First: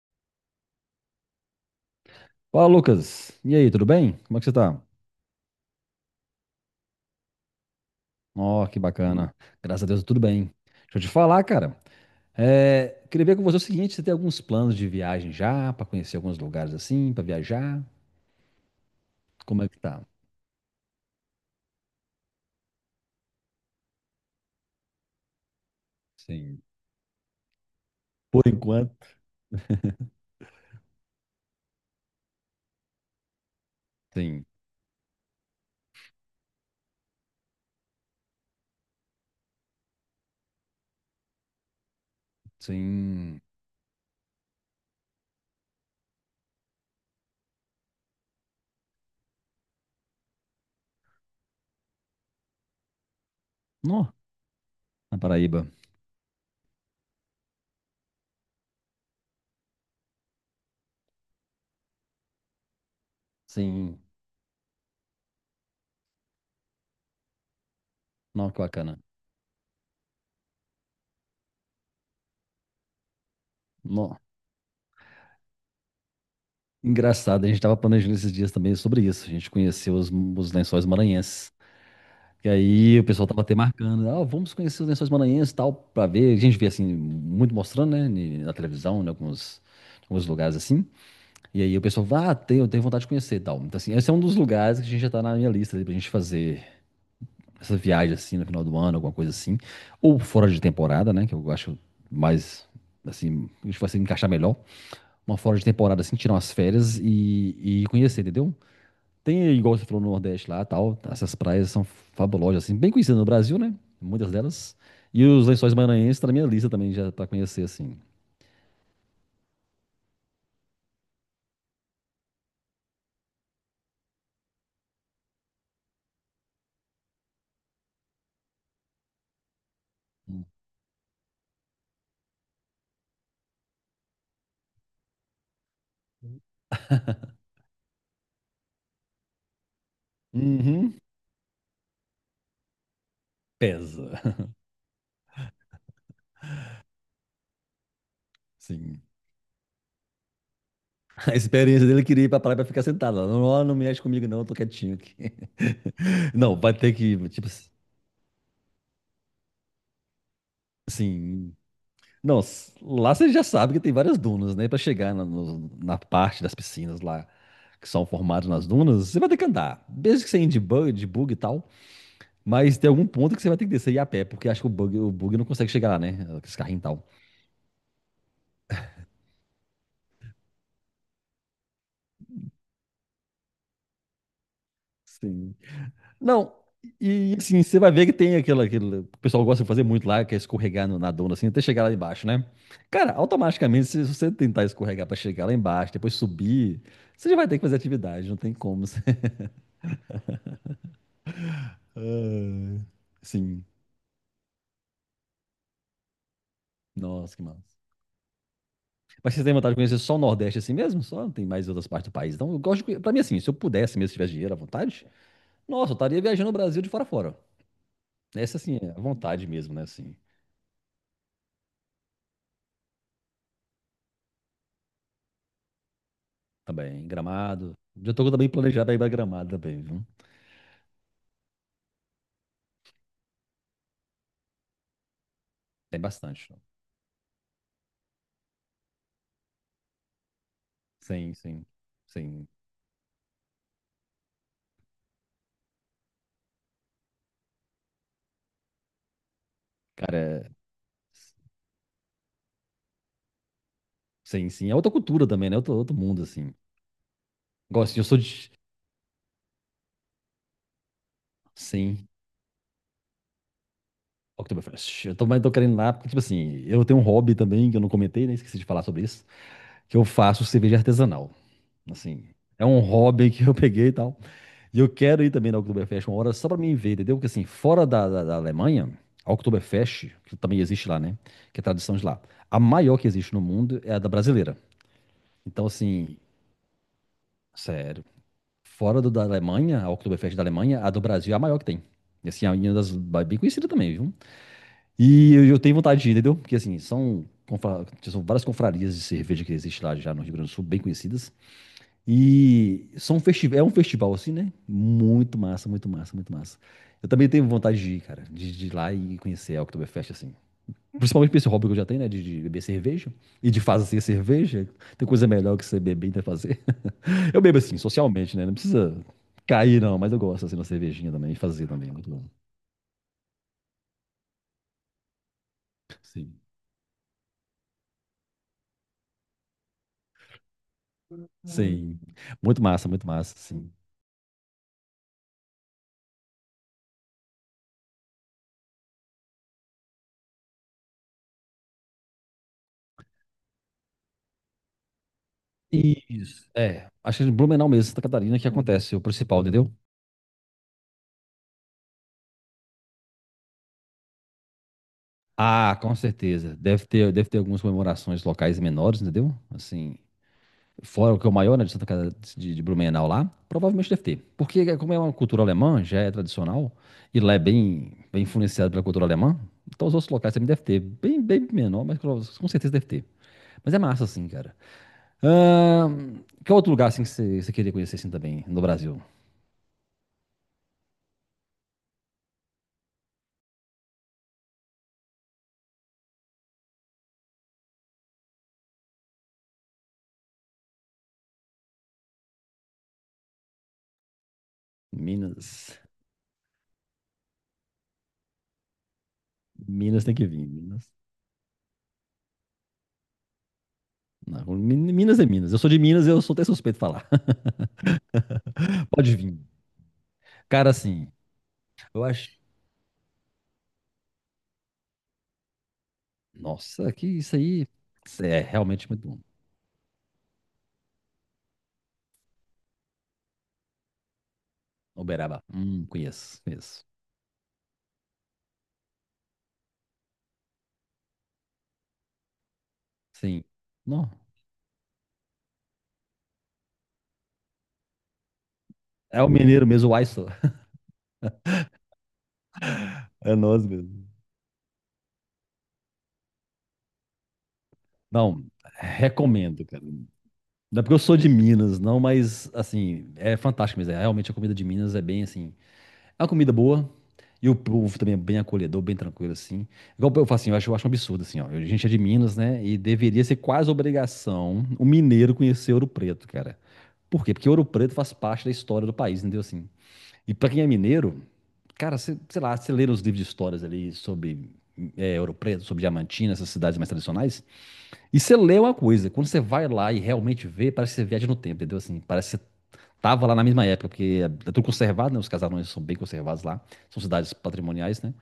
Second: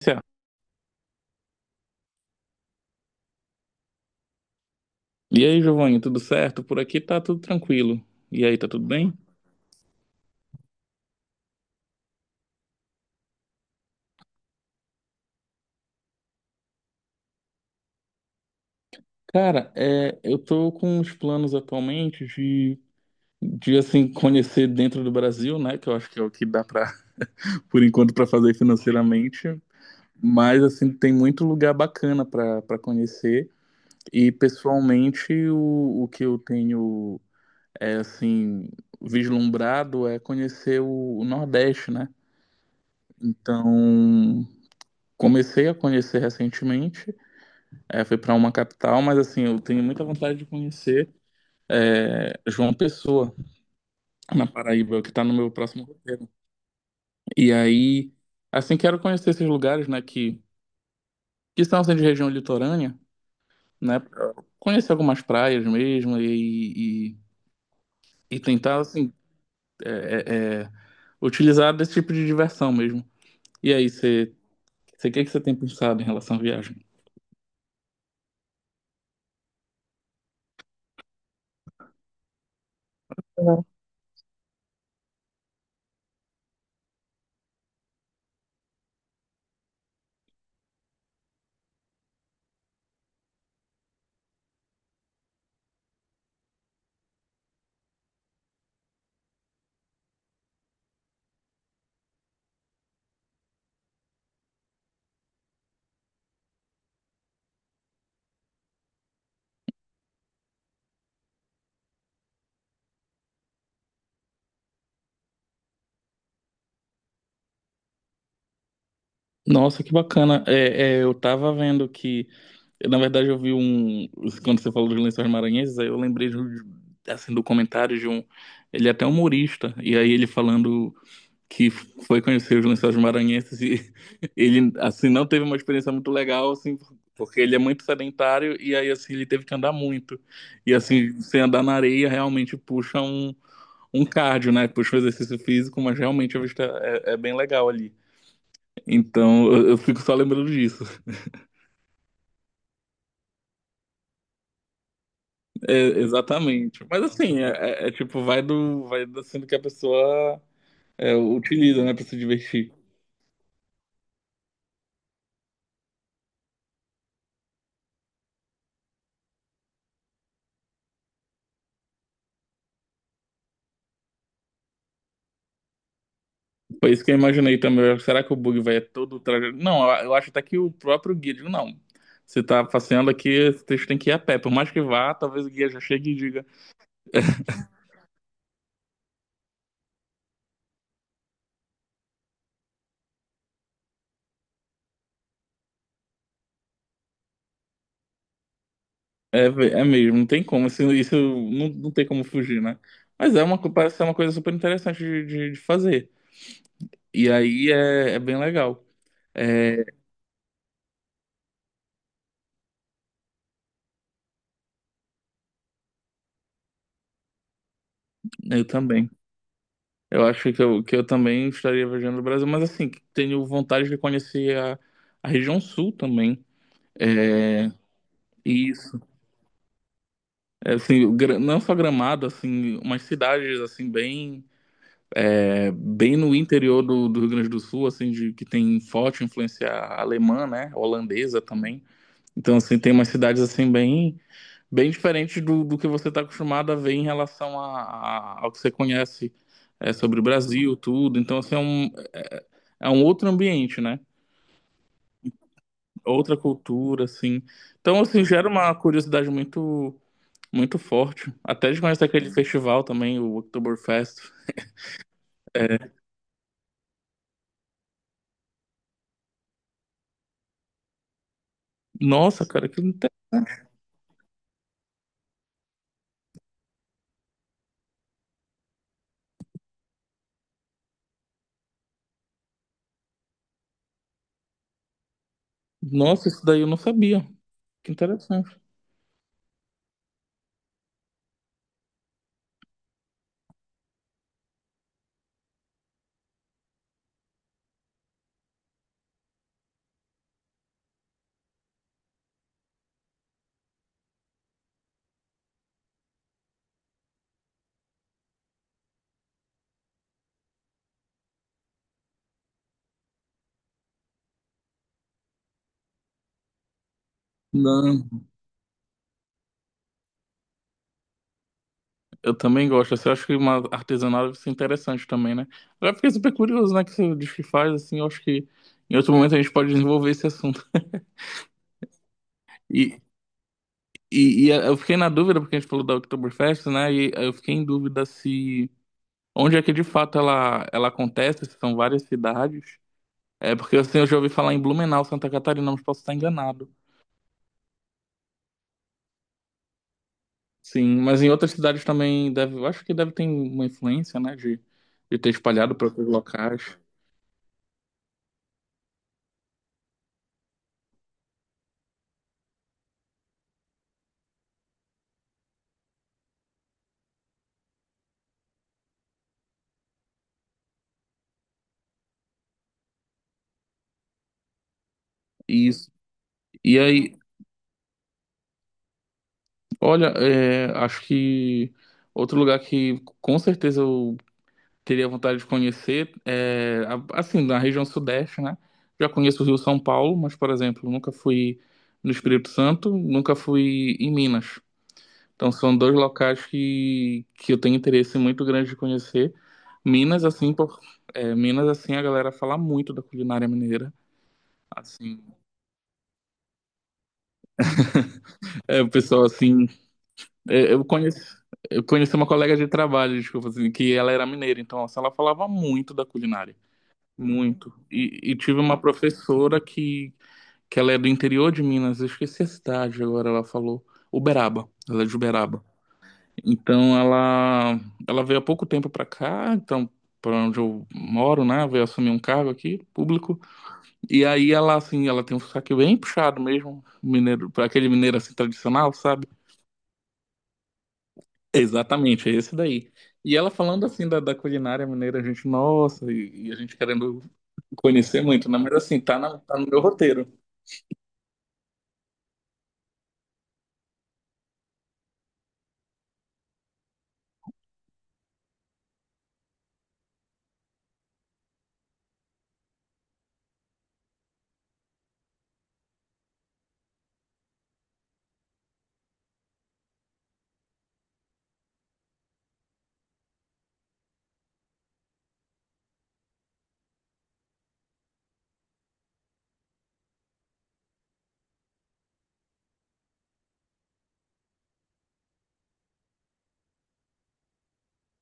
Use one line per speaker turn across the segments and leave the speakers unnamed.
Certo.
Fala, Lucas. E aí, tudo bem? Como é que você tá?
E aí, Giovanni, tudo certo? Por aqui tá tudo tranquilo. E aí,
Ó,
tá
que
tudo bem?
bacana. Graças a Deus, tudo bem. Deixa eu te falar, cara. Queria ver com você o seguinte, você tem alguns planos de viagem já, para conhecer alguns lugares assim, para viajar? Como é
Cara,
que tá?
eu tô com uns planos atualmente de assim, conhecer dentro do Brasil, né? Que eu acho que é o que
Sim.
dá por enquanto, pra
Por
fazer
enquanto.
financeiramente. Mas, assim, tem muito lugar bacana pra conhecer. E,
Sim.
pessoalmente, o que eu tenho, assim, vislumbrado é conhecer o Nordeste, né?
Sim.
Então, comecei a conhecer recentemente. Fui para uma capital, mas assim, eu tenho muita vontade de conhecer João Pessoa,
Nó,
na Paraíba, que
na
está no meu
Paraíba.
próximo roteiro. E aí, assim, quero conhecer esses lugares, que são assim, de região litorânea,
Sim.
né, pra conhecer algumas praias mesmo e
Nó, que
tentar,
bacana.
assim, é, é, é, utilizar desse tipo de diversão mesmo. E aí,
Nó.
você, o que que você tem pensado em relação à viagem?
Engraçado, a gente tava planejando esses dias também sobre isso. A gente conheceu os Lençóis Maranhenses. E aí o pessoal tava até marcando, ah, vamos conhecer os Lençóis Maranhenses e tal, pra ver. A gente vê assim, muito mostrando, né, na televisão, em alguns lugares assim. E aí o pessoal, ah, eu tenho vontade de conhecer e tal. Então, assim, esse é um dos lugares que a gente já tá na minha lista ali pra gente fazer essa viagem assim no final do ano, alguma coisa assim. Ou fora de temporada, né, que eu acho mais, assim, a gente vai se encaixar melhor. Uma fora de temporada assim, tirar umas férias e conhecer, entendeu? Tem, igual você falou, no Nordeste lá, tal. Essas praias são fabulosas, assim, bem conhecidas no Brasil, né? Muitas delas. E os Lençóis Maranhenses tá na minha lista também, já pra conhecer, assim.
Nossa, que bacana. Eu tava vendo que, na verdade, eu vi um. Quando você falou de Lençóis Maranhenses, aí eu lembrei assim, do comentário de um. Ele é até humorista, e aí ele falando que foi conhecer os Lençóis Maranhenses e ele, assim, não teve uma experiência muito legal, assim, porque ele é muito sedentário e aí, assim, ele teve que andar muito. E,
Uhum.
assim, sem andar na areia realmente um
Pesa.
cardio, né? Puxa um exercício físico, mas realmente a vista é bem legal ali.
Sim.
Então, eu fico só lembrando disso.
A experiência dele queria ir pra praia pra ficar sentado lá. Não, ó, não mexe comigo, não, eu tô quietinho aqui.
É,
Não, vai
exatamente.
ter
Mas
que,
assim,
tipo,
é tipo, vai do sendo que a pessoa
assim.
utiliza, né, pra se
Não,
divertir.
lá você já sabe que tem várias dunas, né? Pra chegar na, no- na parte das piscinas lá, que são formadas nas dunas, você vai ter que andar. Desde que você ande de bug e tal. Mas tem algum ponto que você vai ter que descer e ir a pé, porque acho que o bug não consegue chegar lá, né? Esse carrinho e
Foi
tal.
isso que eu imaginei também. Será que o bug vai todo trajeto? Não, eu acho até que o próprio guia, digo, não. Você tá passeando aqui, esse texto tem que ir a pé. Por mais que vá, talvez o
Sim.
guia já chegue e diga.
Não, e assim, você vai ver que tem aquele, o pessoal gosta de fazer muito lá, que é escorregar na dona, assim, até chegar lá embaixo, né? Cara, automaticamente, se você tentar escorregar pra chegar lá embaixo, depois subir, você já vai ter que fazer atividade, não tem como.
É mesmo, não tem como. Isso, não tem como fugir, né?
Ah,
Mas é uma,
sim,
parece ser uma coisa super interessante de fazer. E
nossa, que
aí
massa.
é bem legal.
Mas você tem vontade de
É,
conhecer só o Nordeste assim mesmo? Só não tem mais outras partes do país. Então, eu gosto de... conhe- pra mim, assim, se eu pudesse mesmo, se tivesse dinheiro à vontade, nossa, eu estaria viajando o Brasil de fora a fora. Essa,
Eu
assim, é à
também.
vontade mesmo, né? Assim,
Eu acho que eu também estaria viajando no Brasil, mas assim, tenho vontade de conhecer a região sul também.
também.
É,
Gramado. Já tô também planejado aí
isso.
pra Gramado também, viu?
É, assim, Gra- não só Gramado, assim, umas cidades assim
Tem
bem no
bastante. Ó.
interior do Rio Grande do Sul, assim, de, que tem forte influência alemã, né?
Sim,
Holandesa
sim.
também.
Sim.
Então, assim, tem umas cidades assim bem diferentes do que você está acostumado a ver em relação ao que você conhece
Cara,
sobre o
é...
Brasil, tudo. Então, assim, é um, é um outro ambiente, né?
sim, sim. É outra cultura também, né? Outro
É
mundo,
outra
assim.
cultura, assim.
Gosto, assim,
Então,
eu sou
assim, gera
de.
uma curiosidade muito, muito forte. Até de conhecer
Sim.
aquele festival também, o Oktoberfest.
Oktoberfest. Eu tô, mas tô querendo ir
É,
lá, porque, tipo assim, eu tenho um hobby também que eu não comentei, né? Esqueci de falar sobre isso. Que eu faço cerveja artesanal. Assim,
nossa,
é
cara,
um
que inte-
hobby que eu peguei e tal. E eu quero ir também na Oktoberfest uma hora só pra mim ver, entendeu? Porque assim, fora da Alemanha, a Oktoberfest, que também existe lá, né? Que é tradição de lá. A maior que existe no mundo é a da brasileira. Então, assim,
nossa, isso daí eu não sabia. Que
sério.
interessante.
Fora da Alemanha, a Oktoberfest da Alemanha, a do Brasil é a maior que tem. E assim, é uma das bem conhecida também, viu? E eu tenho vontade de ir, entendeu? Porque assim, são várias confrarias de cerveja que existe lá já no Rio Grande do Sul, bem conhecidas. É um festival assim, né? Muito massa, muito massa, muito massa. Eu também tenho vontade de ir, cara, de ir lá e conhecer a Oktoberfest, assim. Principalmente por esse hobby que eu já tenho, né? De beber cerveja. E de fazer assim, cerveja. Tem coisa melhor que você beber e ainda fazer. Eu bebo assim,
Não,
socialmente, né? Não precisa cair, não, mas eu gosto assim, de uma cervejinha também, fazer também. Muito bom.
eu também gosto. Assim, eu acho que uma artesanal deve ser interessante também, né? Agora eu fiquei super
Sim.
curioso, né? Que você diz que faz, assim, eu acho que em outro momento a gente pode desenvolver esse assunto.
Sim.
E,
Muito massa, sim.
e eu fiquei na dúvida, porque a gente falou da Oktoberfest, né? E eu fiquei em dúvida se onde é que de fato ela acontece? Se são várias cidades. É porque assim, eu já ouvi falar em Blumenau, Santa Catarina, mas posso estar
Isso.
enganado.
Acho que em Blumenau mesmo, Santa Catarina, que acontece o principal, entendeu?
Sim, mas em outras cidades também deve, eu acho que deve ter uma influência, de ter espalhado
Ah,
para
com
outros
certeza.
locais.
Deve ter algumas comemorações locais menores, entendeu? Assim, fora o que é o maior, né, de Santa Casa de Blumenau lá, provavelmente deve ter. Porque como é uma cultura alemã, já é tradicional, e lá é bem, bem influenciado pela cultura alemã, então os outros locais também deve ter. Bem, bem menor, mas com certeza deve ter. Mas é massa, assim, cara.
Isso.
Que outro
E
lugar, assim, que
aí,
você queria conhecer, assim, também, no Brasil?
olha, é, acho que outro lugar que com certeza eu teria vontade de conhecer é, a- assim, na região sudeste, né? Já conheço o Rio, São Paulo, mas, por exemplo, nunca fui no Espírito Santo, nunca fui em Minas. Então são
Minas.
dois locais que eu tenho interesse muito grande de conhecer.
Minas tem
Minas,
que vir,
assim, por,
Minas.
é, Minas, assim, a galera fala muito da culinária mineira.
Não, Minas
Assim,
é Minas. Eu sou de Minas, eu sou até suspeito de falar.
é, o
Pode
pessoal,
vir.
assim,
Cara,
eu
assim,
conheço, eu
eu
conheci uma
acho.
colega de trabalho, desculpa, assim, que ela era mineira, então, assim, ela falava muito da culinária,
Nossa, que isso aí
muito. E
é
tive uma
realmente muito bom.
professora que ela é do interior de Minas, eu esqueci a cidade agora, ela falou, Uberaba, ela é de
Uberaba.
Uberaba.
Conheço, conheço.
Então ela veio há pouco tempo para cá, então para onde eu moro, né? Veio assumir um cargo aqui público.
Sim. Não.
E aí ela assim, ela tem um sotaque bem puxado mesmo, mineiro, para aquele mineiro assim tradicional,
É
sabe?
o mineiro mesmo, o Aiso.
Exatamente, é esse daí.
É
E ela
nós
falando
mesmo.
assim da culinária mineira, a gente, nossa, e a gente querendo conhecer
Não,
muito, né? Mas assim, tá, na- tá
recomendo,
no meu
cara.
roteiro.
Não é porque eu sou de Minas, não, mas, assim, é fantástico mesmo. Realmente a comida de Minas é bem, assim, a comida boa. E o povo também é bem acolhedor, bem tranquilo, assim. Igual eu falo assim, eu acho um absurdo, assim, ó. A gente é de Minas, né? E deveria ser quase obrigação o mineiro conhecer Ouro Preto, cara. Por quê? Porque Ouro Preto faz parte da história do país, entendeu? Assim. E pra quem é mineiro, cara, sei lá, você lê nos livros de histórias ali sobre Ouro Preto, sobre Diamantina, essas cidades mais tradicionais, e você lê uma coisa. Quando você vai lá e realmente vê, parece que você viaja no tempo, entendeu? Assim, parece que você tava lá na mesma época, porque é tudo conservado, né? Os casarões são bem conservados lá. São cidades patrimoniais, né?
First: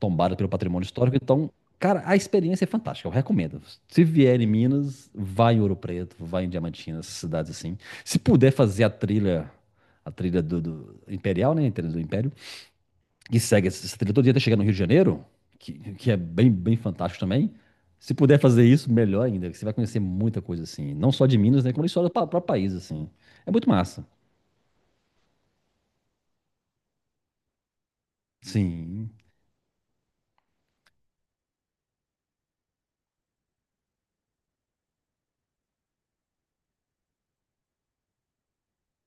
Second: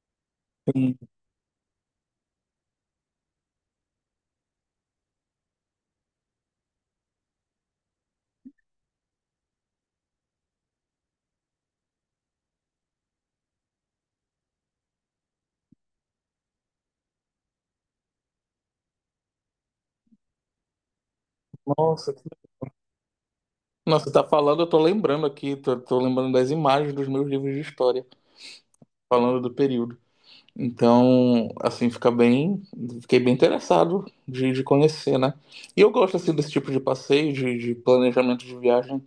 Tombadas pelo patrimônio
Sim.
histórico. Então, cara, a experiência é fantástica. Eu recomendo. Se vier em Minas, vai em Ouro Preto, vai em Diamantina, essas cidades assim. Se puder fazer a trilha do Imperial, né? A trilha do Império, que segue essa trilha todo dia até chegar no Rio de Janeiro, que é bem, bem fantástico também. Se puder fazer isso, melhor ainda, que você vai conhecer muita coisa assim. Não só de Minas, né? Como a história do
Nossa, que-
próprio país, assim. É muito massa.
nossa, tá falando, eu tô lembrando aqui, tô lembrando das imagens dos meus livros de história,
Sim.
falando do período. Então, assim, fica bem, fiquei bem interessado de conhecer, né? E eu gosto assim desse tipo de passeio, de planejamento de viagem,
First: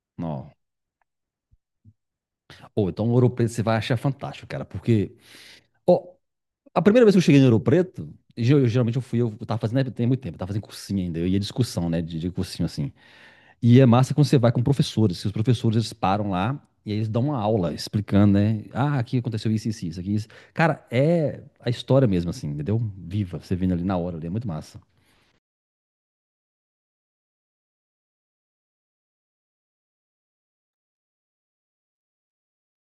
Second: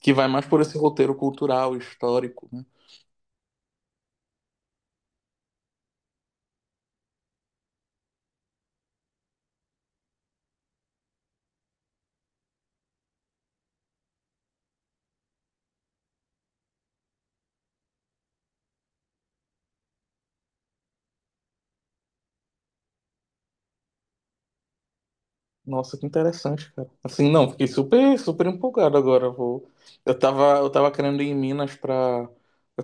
que vai mais
Não.
por esse roteiro cultural, histórico, né?
Ou então o Ouro Preto você vai achar fantástico, cara, porque ó, a primeira vez que eu cheguei no Ouro Preto, geralmente eu fui, eu tava fazendo, né, tem muito tempo, eu tava fazendo cursinho ainda, eu ia discussão, né, de cursinho assim. E é massa quando você vai com professores, que os professores eles param lá e eles dão uma aula explicando, né? Ah, aqui aconteceu isso, isso, isso, aqui, isso. Cara, é a história mesmo assim, entendeu? Viva, você vendo ali na hora, ali, é muito massa.
Nossa, que interessante, cara. Assim, não, fiquei super, super empolgado agora. Vou... eu tava querendo ir em Minas pra,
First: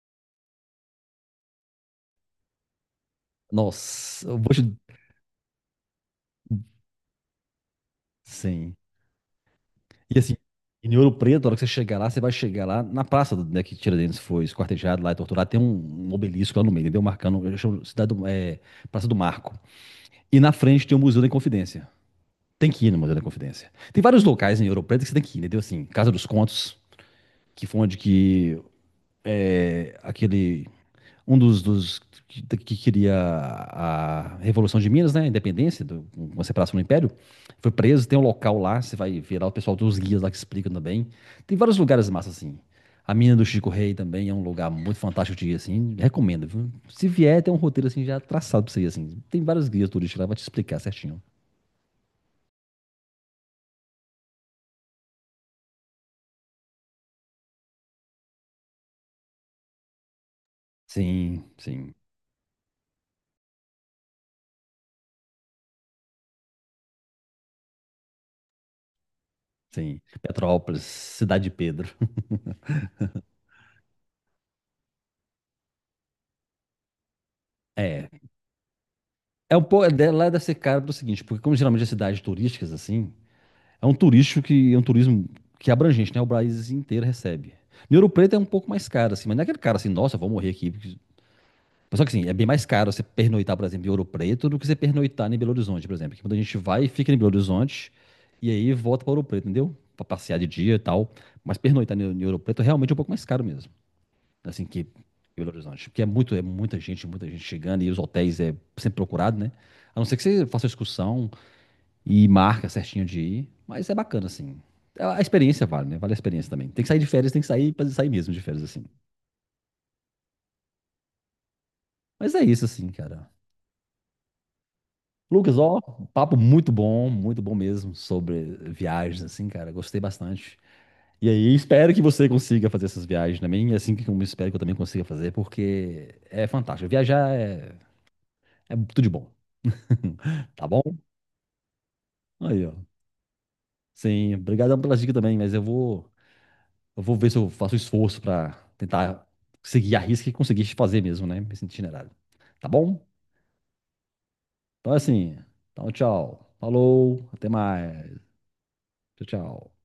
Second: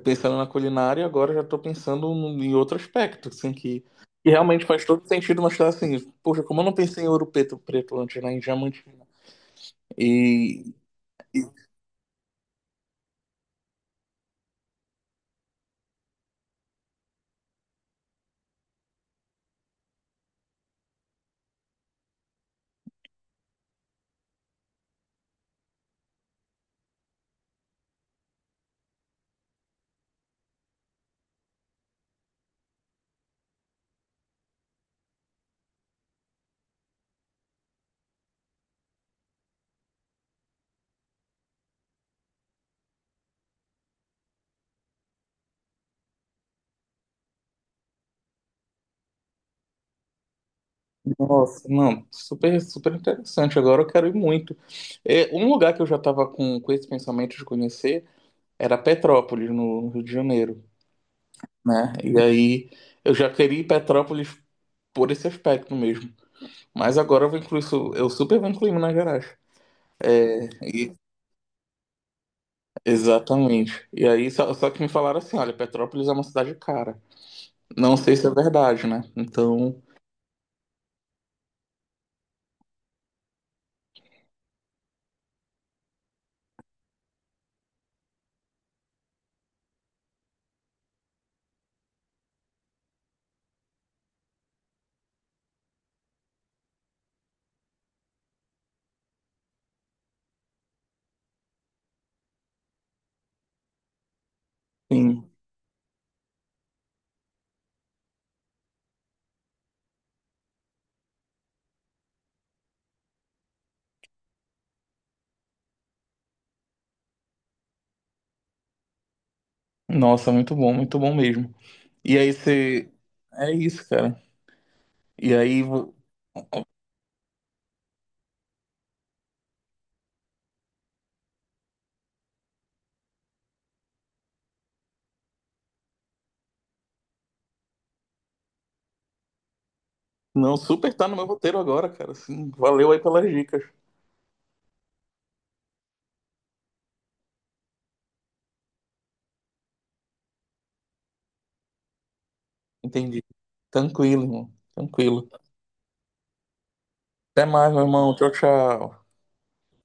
pensando na culinária, agora já tô pensando no- em outro aspecto, assim,
Nossa,
que
eu vou
realmente
te...
faz todo sentido, mas tá assim, poxa, como eu não pensei em Preto antes, né? Em
Sim.
Diamantina.
E assim,
E
em Ouro Preto, na hora que você chegar lá, você vai chegar lá na praça né, que Tiradentes foi esquartejado lá e torturado. Tem um obelisco lá no meio, entendeu? Marcando, eu chamo cidade Praça do Marco. E na frente tem o Museu da Inconfidência. Tem que ir no Museu da Inconfidência. Tem vários locais em Ouro Preto que você tem que ir, entendeu? Assim, Casa dos Contos, que foi onde que é, aquele um dos que queria a Revolução de Minas, né? A independência, uma separação do Império, foi preso. Tem um local lá, você vai ver lá o pessoal dos guias lá que explicam também. Tem vários lugares massa assim. A mina do Chico Rei também é um lugar muito fantástico de ir, assim. Recomendo, viu? Se vier, tem um roteiro assim já traçado pra você ir, assim. Tem vários guias turísticos lá, vai te explicar certinho.
nossa, não, super, super interessante. Agora eu quero ir muito. É, um lugar que eu já estava com esse pensamento de conhecer era Petrópolis, no Rio de Janeiro,
Sim, sim,
né? E aí eu já queria ir Petrópolis por esse aspecto mesmo. Mas agora eu vou incluir, isso eu super vou incluir Minas Gerais.
sim. Petrópolis,
E-
Cidade de Pedro.
exatamente. E aí só que me falaram assim, olha, Petrópolis é uma cidade cara. Não
É.
sei se é verdade, né?
É um
Então,
pouco. Lá deve ser caro pro seguinte, porque como geralmente é cidades turísticas, assim, é um turístico que é um turismo que é abrangente, né? O país inteiro recebe. Em Ouro Preto é um pouco mais caro, assim, mas não é aquele cara assim, nossa, vou morrer aqui. Mas só que assim, é bem mais caro você pernoitar, por exemplo, em Ouro Preto do que você pernoitar em Belo Horizonte, por exemplo. Que muita gente vai e fica em Belo Horizonte e aí volta para Ouro Preto, entendeu? Para passear de dia e tal. Mas pernoitar em Ouro Preto realmente é um pouco mais caro mesmo. Assim, que em
sim.
Belo Horizonte. Porque é muita gente chegando e os hotéis é sempre procurado, né? A não ser que você faça uma excursão, e marca certinho de ir. Mas é bacana, assim. A experiência vale, né? Vale a experiência também. Tem que sair de férias, tem que sair pra sair mesmo de férias, assim.
Nossa, muito bom mesmo. E aí
Mas é isso, assim,
você...
cara.
É isso, cara. E
Lucas,
aí
ó, papo muito bom mesmo sobre viagens, assim, cara. Gostei bastante. E aí, espero que você consiga fazer essas viagens também, e assim como eu espero que eu também consiga fazer, porque é fantástico. Viajar é tudo de bom.
não,
Tá bom?
super tá no meu roteiro agora, cara. Assim,
Aí, ó.
valeu aí pelas dicas.
Sim, obrigadão pelas dicas também, mas eu vou ver se eu faço esforço para tentar seguir a risca e conseguir fazer mesmo, né? Esse itinerário. Tá bom?
Entendi. Tranquilo, irmão.
Então é
Tranquilo.
assim. Então, tchau. Falou.
Até
Até
mais, meu irmão.
mais.
Tchau, tchau.
Tchau, tchau.